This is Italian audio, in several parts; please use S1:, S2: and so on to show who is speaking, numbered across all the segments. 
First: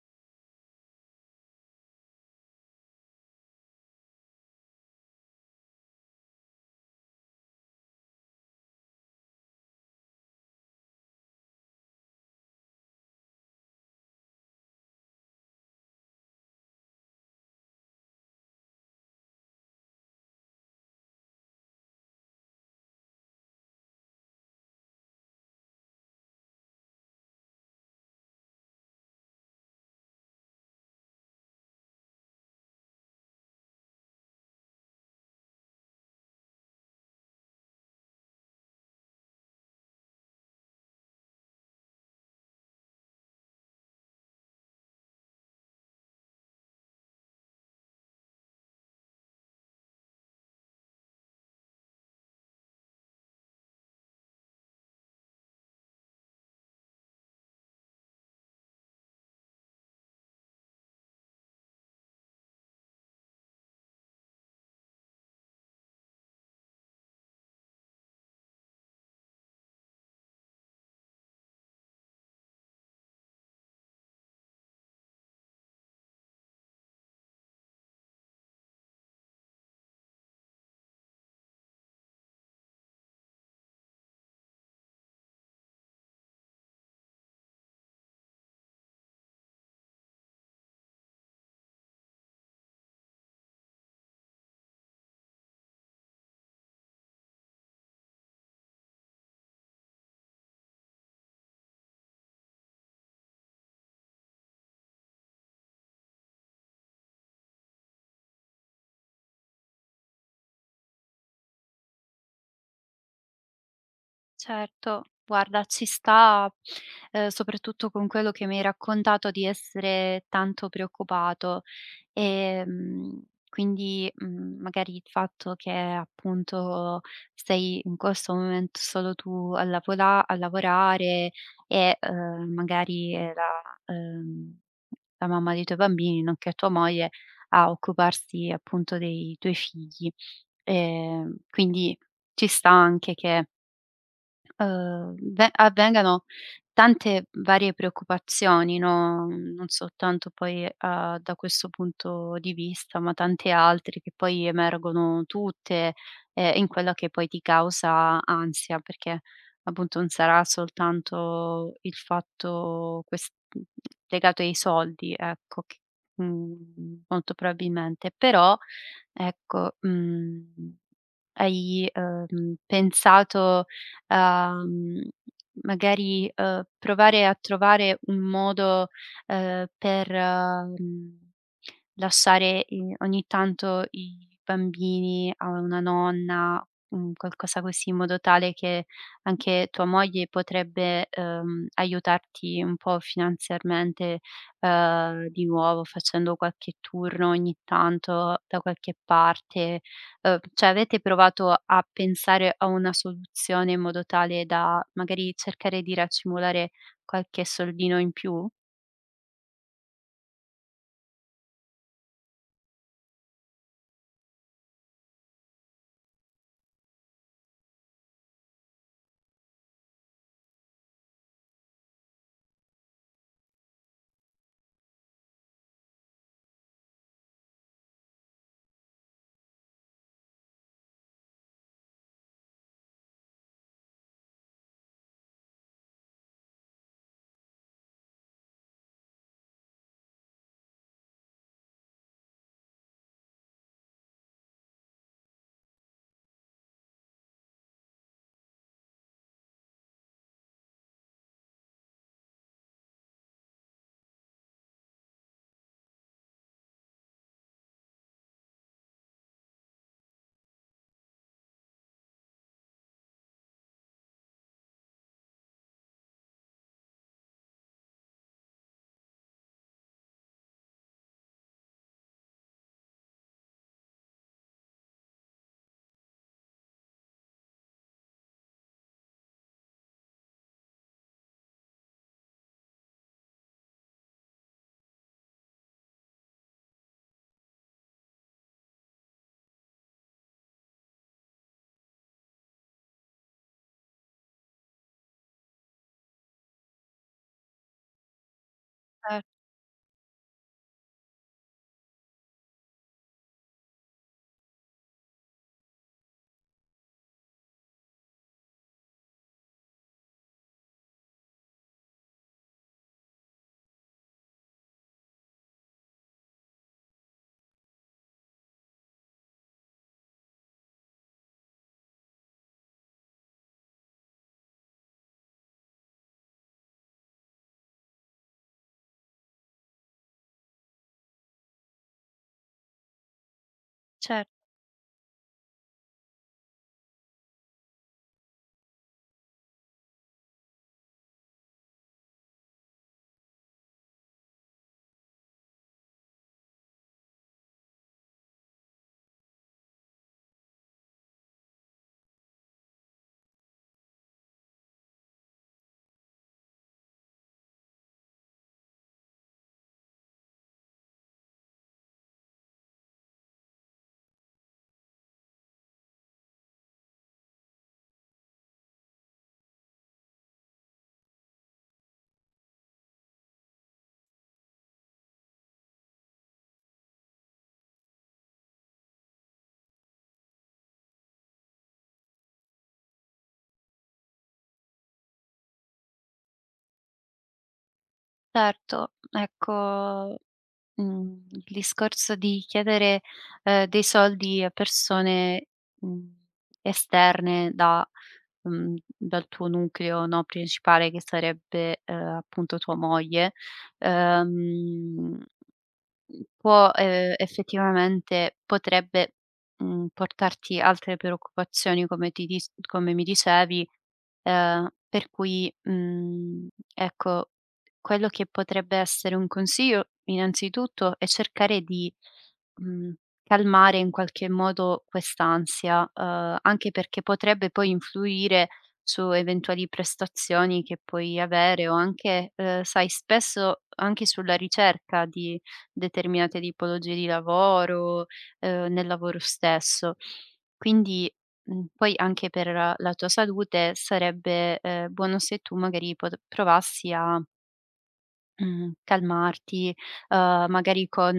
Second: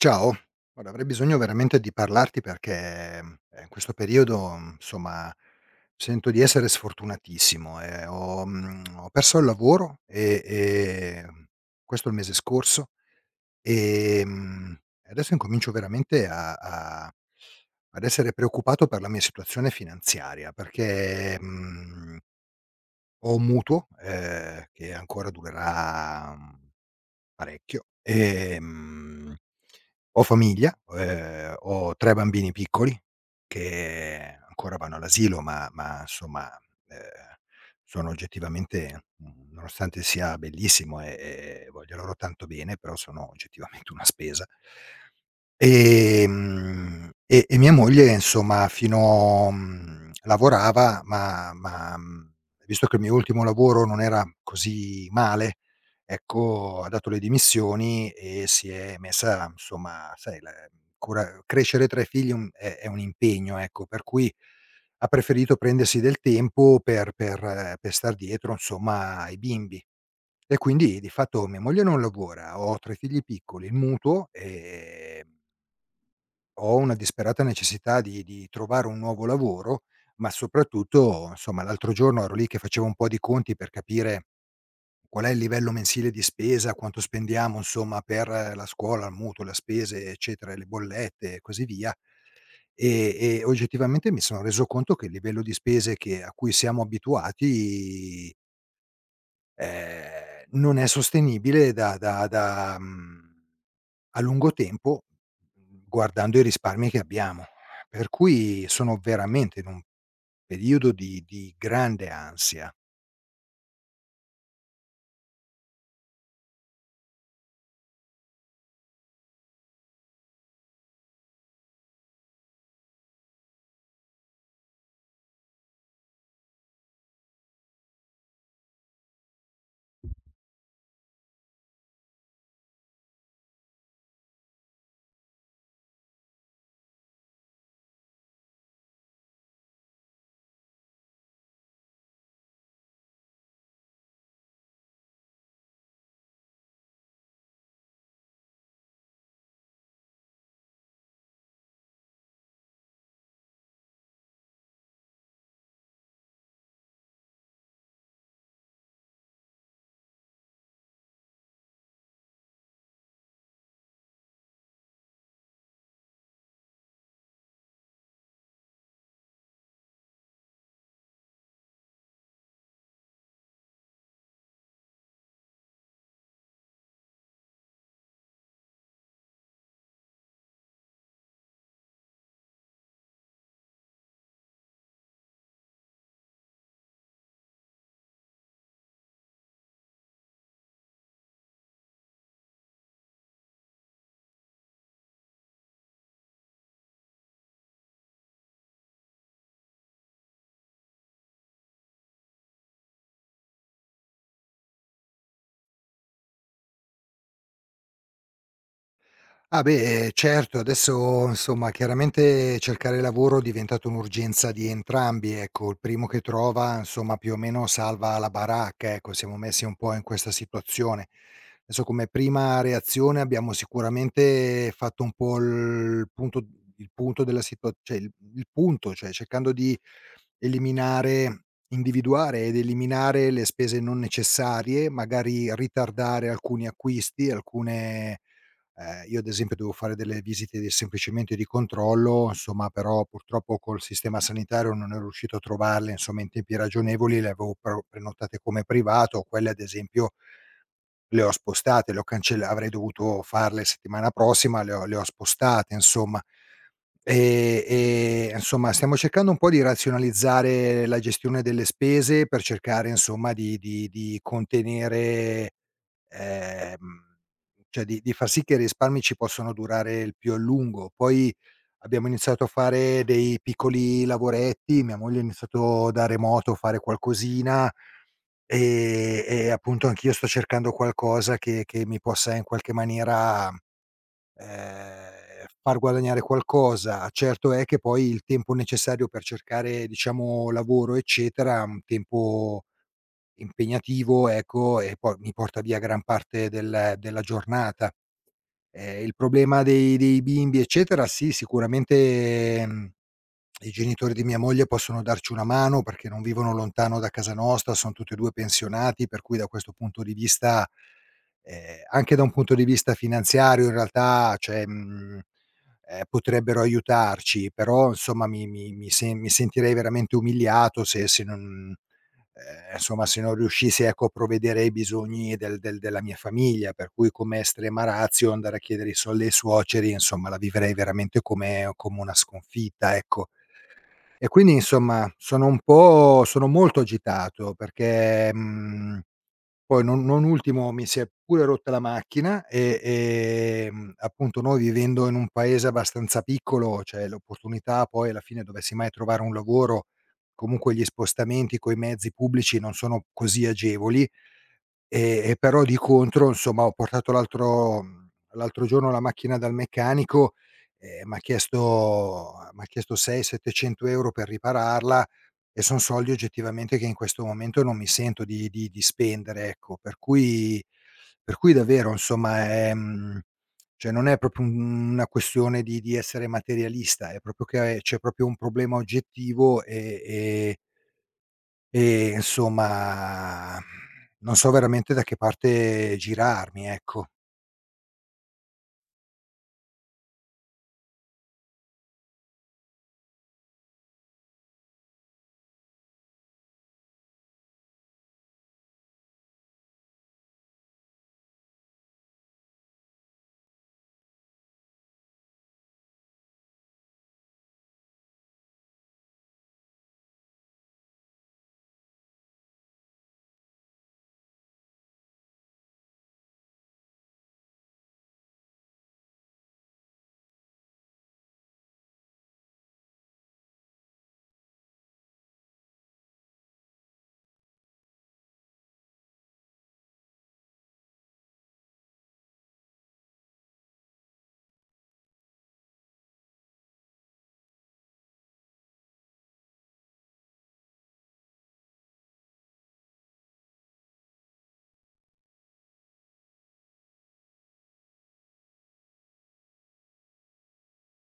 S1: Ciao, guarda avrei bisogno veramente di parlarti perché, in questo periodo, insomma, sento di essere sfortunatissimo, ho perso il lavoro e questo il mese scorso, ehm, e mm, adesso incomincio veramente a ad essere preoccupato per la mia situazione finanziaria perché, ho un mutuo, che ancora durerà parecchio. Ho famiglia, ho 3 bambini piccoli che ancora vanno all'asilo, ma insomma, ehm, sono oggettivamente nonostante sia bellissimo e voglio loro tanto bene, però sono oggettivamente una spesa. E mia moglie insomma lavorava ma visto che il mio ultimo lavoro non era così male, ecco, ha dato le dimissioni e si è messa insomma, sai, la cura crescere 3 figli è un impegno, ecco, per cui ha preferito prendersi del tempo per star dietro insomma ai bimbi. E quindi di fatto mia moglie non lavora, ho 3 figli piccoli, il mutuo, ho una disperata necessità di trovare un nuovo lavoro, ma soprattutto, insomma, l'altro giorno ero lì che facevo un po' di conti per capire qual è il livello mensile di spesa, quanto spendiamo, insomma, per la scuola, il mutuo, le spese, eccetera, le bollette e così via, e oggettivamente mi sono reso conto che il livello di spese che a cui siamo abituati non è sostenibile da a lungo tempo, guardando i risparmi che abbiamo. Per cui sono veramente in un periodo di grande ansia.
S2: Certo, guarda, ci sta, soprattutto con quello che mi hai raccontato di essere tanto preoccupato. Ehm, Magari il fatto che appunto sei in questo momento solo tu a lavorare e, magari è ehm, la mamma dei tuoi bambini, nonché tua moglie, a occuparsi appunto dei tuoi figli. Quindi ci sta anche che ve avvengano tante varie preoccupazioni, no, non soltanto poi, da questo punto di vista, ma tanti altri che poi emergono tutte, in quella che poi ti causa ansia, perché appunto non sarà soltanto il fatto mhmm, legato ai soldi, ecco, che molto probabilmente. Però ecco, hai, pensato, uhm, provare a trovare un modo, uhm, per, mhmm, lasciare i ogni tanto i bambini a una nonna, qualcosa così, in modo tale che anche tua moglie potrebbe, aiutarti un po' finanziariamente, di nuovo facendo qualche turno ogni tanto da qualche parte. Cioè avete provato a pensare a una soluzione in modo tale da magari cercare di racimolare qualche soldino in più?
S1: Ah beh, certo, adesso insomma chiaramente cercare lavoro è diventato un'urgenza di entrambi, ecco, il primo che trova insomma più o meno salva la baracca, ecco, siamo messi un po' in questa situazione. Adesso come prima reazione abbiamo sicuramente fatto un po' il punto della situa cioè il punto, cioè cercando di eliminare individuare ed eliminare le spese non necessarie, magari ritardare alcuni acquisti, alcune. Io ad esempio devo fare delle visite di semplicemente di controllo, insomma, però purtroppo col sistema sanitario non ero riuscito a trovarle, insomma, in tempi ragionevoli, le avevo pro prenotate come privato, quelle ad esempio le ho spostate, le ho cancella avrei dovuto farle settimana prossima, le ho spostate insomma. E insomma stiamo cercando un po' di razionalizzare la gestione delle spese per cercare insomma di contenere ehm, cioè di far sì che i risparmi ci possono durare il più a lungo. Poi abbiamo iniziato a fare dei piccoli lavoretti, mia moglie ha iniziato da remoto a fare qualcosina, e appunto anch'io sto cercando qualcosa che mi possa in qualche maniera, ehm, far guadagnare qualcosa. Certo è che poi il tempo necessario per cercare, diciamo, lavoro eccetera, è un tempo impegnativo, ecco, e poi mi porta via gran parte della giornata. Il
S2: Cer
S1: problema dei bimbi, eccetera, sì, sicuramente, mhmm, i genitori di mia moglie possono darci una mano perché non vivono lontano da casa nostra, son tutti e 2 pensionati, per cui da questo punto di vista anche da un punto di vista finanziario in realtà, cioè, potrebbero aiutarci, però insomma mi sentirei veramente umiliato se non insomma se non riuscissi ecco a provvedere ai bisogni della mia famiglia, per cui come estrema ratio andare a chiedere i soldi ai suoceri, insomma la vivrei veramente come una sconfitta, ecco.
S2: cer
S1: E quindi insomma sono un po', sono molto agitato perché, mhmm, poi non ultimo mi si è pure rotta la macchina e, appunto noi vivendo in un paese abbastanza piccolo, cioè l'opportunità poi alla fine dovessi mai trovare un lavoro, comunque gli spostamenti coi mezzi pubblici non sono così agevoli, e però di contro insomma ho portato l'altro giorno la macchina dal meccanico e m'ha chiesto 6, 700 € per ripararla e son soldi oggettivamente che in questo momento non mi sento di spendere, ecco. Per cui davvero insomma, cioè non è proprio un una questione di essere materialista, è proprio che c'è proprio un problema oggettivo e insomma, non so veramente da che parte girarmi, ecco.
S2: certo. Ecco, il discorso di chiedere, dei soldi a persone, mhmm, esterne dal tuo nucleo, no, principale che sarebbe, appunto tua moglie, ehm può, effettivamente potrebbe, portarti altre preoccupazioni come ti dis come mi dicevi, per cui, ecco, quello che potrebbe essere un consiglio innanzitutto è cercare di, mhmm, calmare in qualche modo quest'ansia, anche perché potrebbe poi influire su eventuali prestazioni che puoi avere o anche, sai, spesso anche sulla ricerca di determinate tipologie di lavoro, nel lavoro stesso. Quindi, poi anche per la tua salute sarebbe, buono se tu magari pot provassi a Mhmm, calmarti, magari con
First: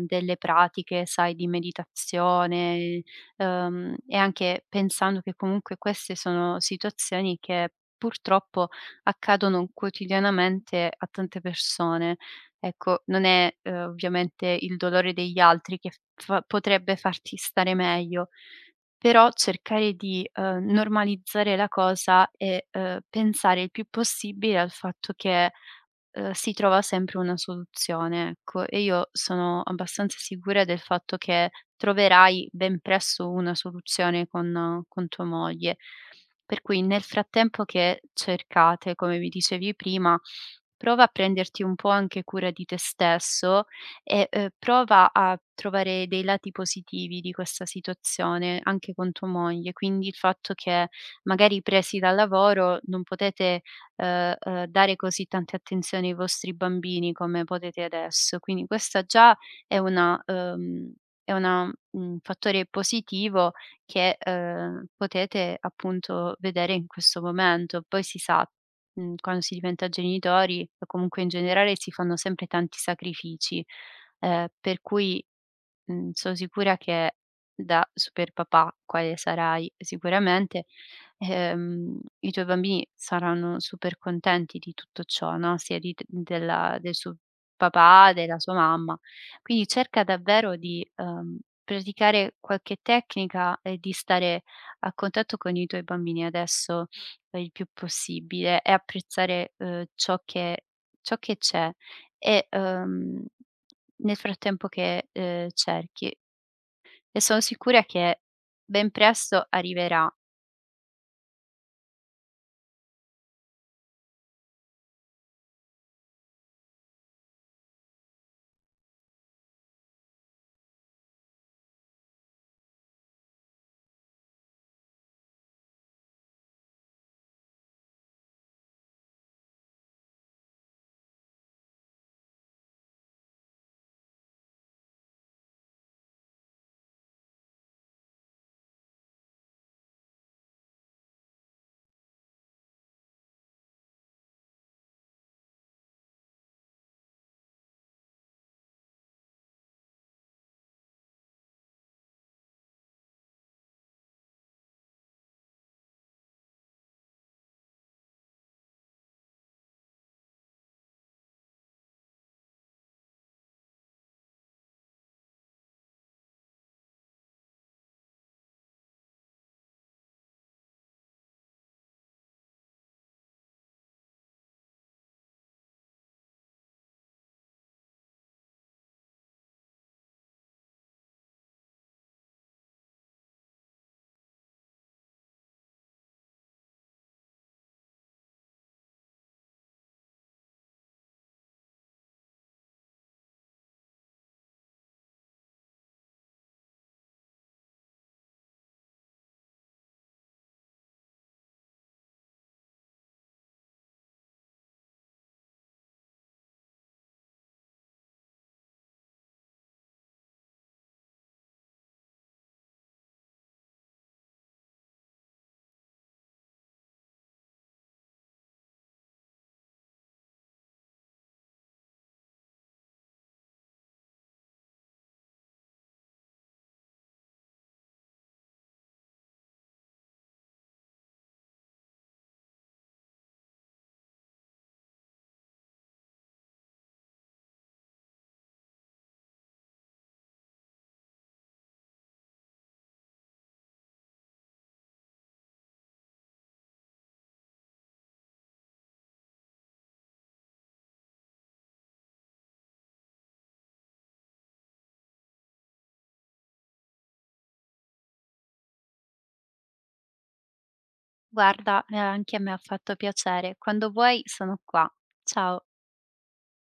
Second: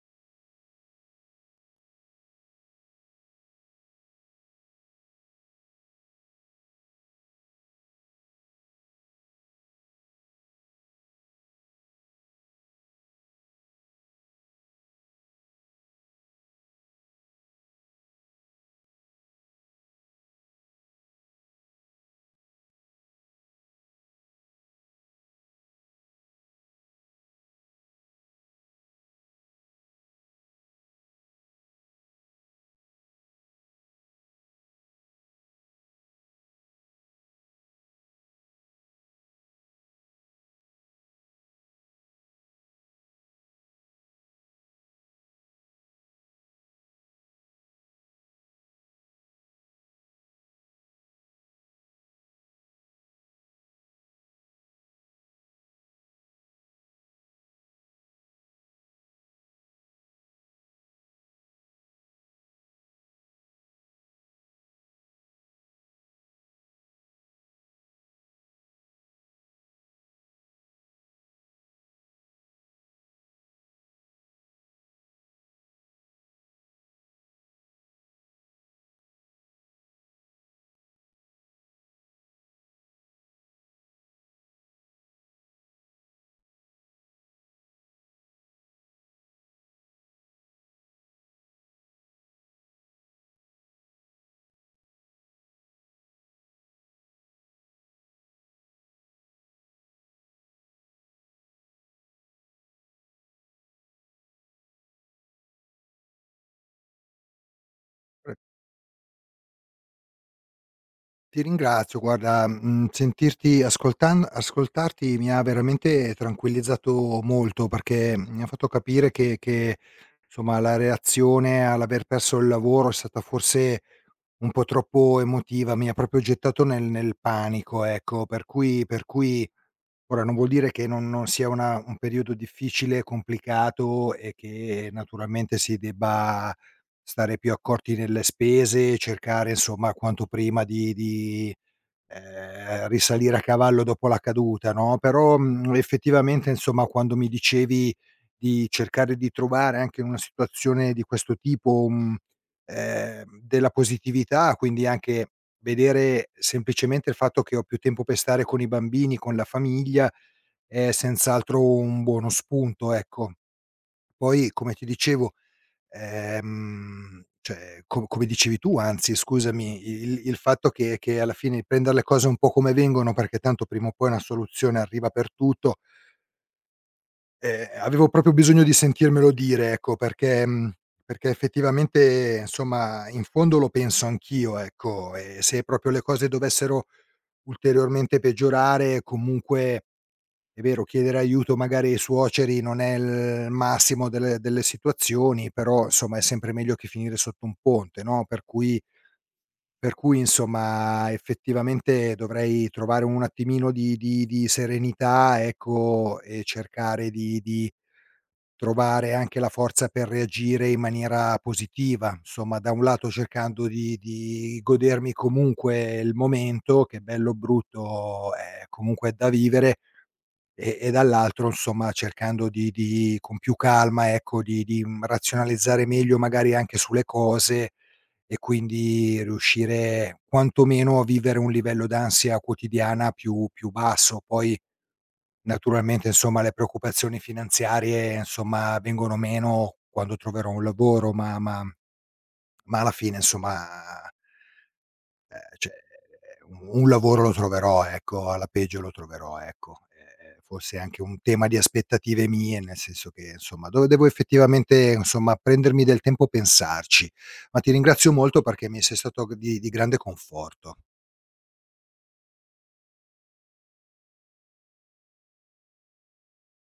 S2: delle pratiche, sai, di meditazione, e anche pensando che comunque queste sono situazioni che purtroppo accadono quotidianamente a tante persone. Ecco, non è, ovviamente, il dolore degli altri che fa potrebbe farti stare meglio, però cercare di, normalizzare la cosa e, pensare il più possibile al fatto che si trova sempre una soluzione, ecco. E io sono abbastanza sicura del fatto che troverai ben presto una soluzione con tua moglie. Per cui nel frattempo che cercate, come mi dicevi prima, prova a prenderti un po' anche cura di te stesso e, prova a trovare dei lati positivi di questa situazione anche con tua moglie. Quindi il fatto che magari presi dal lavoro non potete dare così tante attenzioni ai vostri bambini come potete adesso. Quindi questa già è una ehm, è una un fattore positivo che, potete appunto vedere in questo momento. Poi si sa, quando si diventa genitori o comunque in generale si fanno sempre tanti sacrifici, per cui so' sicura che da super papà, quale sarai sicuramente, i tuoi bambini saranno super contenti di tutto ciò, no, sia di t della del suo papà, della sua mamma. Quindi cerca davvero di, praticare qualche tecnica e di stare a contatto con i tuoi bambini adesso, il più possibile, e apprezzare, ciò che c'è e, nel frattempo che, cerchi, e son sicura che ben presto arriverà.
S1: Ti ringrazio, guarda, mhmm, sentirti ascoltan ascoltarti mi ha veramente tranquillizzato molto perché mi ha fatto capire che, insomma, la reazione all'aver perso il lavoro è stata forse un po' troppo emotiva, mi ha proprio gettato nel panico, ecco. Per cui ora non vuol dire che non sia una un periodo difficile, complicato e che naturalmente si debba stare più accorti nelle spese, cercare, insomma, quanto prima di risalire a cavallo dopo la caduta, no, però, mhmm, effettivamente insomma quando mi dicevi di cercare di trovare anche in una situazione di questo tipo, della positività, quindi anche vedere semplicemente il fatto che ho più tempo per stare con i bambini, con la famiglia, è senz'altro un buono spunto, ecco. Poi come ti dicevo cioè, co come dicevi tu, anzi scusami, il fatto che alla fine prendere le cose un po' come vengono, perché tanto prima o poi una soluzione arriva per tutto, avevo proprio bisogno di sentirmelo dire, ecco, perché perché effettivamente insomma in fondo lo penso anch'io, ecco, e se proprio le cose dovessero ulteriormente peggiorare, comunque è vero, chiedere aiuto magari ai suoceri non è il massimo delle situazioni, però insomma è sempre meglio che finire sotto un ponte, no, per cui insomma effettivamente dovrei trovare un attimino di serenità, ecco, e cercare di trovare anche la forza per reagire in maniera positiva. Insomma, da un lato cercando di godermi comunque il momento, che bello o brutto è comunque da vivere, e dall'altro insomma cercando di con più calma ecco, mhmm, razionalizzare meglio magari anche sulle cose e quindi riuscire quantomeno a vivere un livello d'ansia quotidiana più basso. Poi naturalmente insomma le preoccupazioni finanziarie insomma vengono meno quando troverò un lavoro, ma alla fine insomma cioè, un lavoro lo troverò, ecco, alla peggio lo troverò, ecco. Forse è anche un tema di aspettative mie, nel senso che, insomma, dove devo effettivamente, insomma, prendermi del tempo a pensarci. Ma ti ringrazio molto perché mi sei stato g di grande conforto.
S2: Guarda, anche a me ha fatto piacere. Quando vuoi sono qua. Ciao.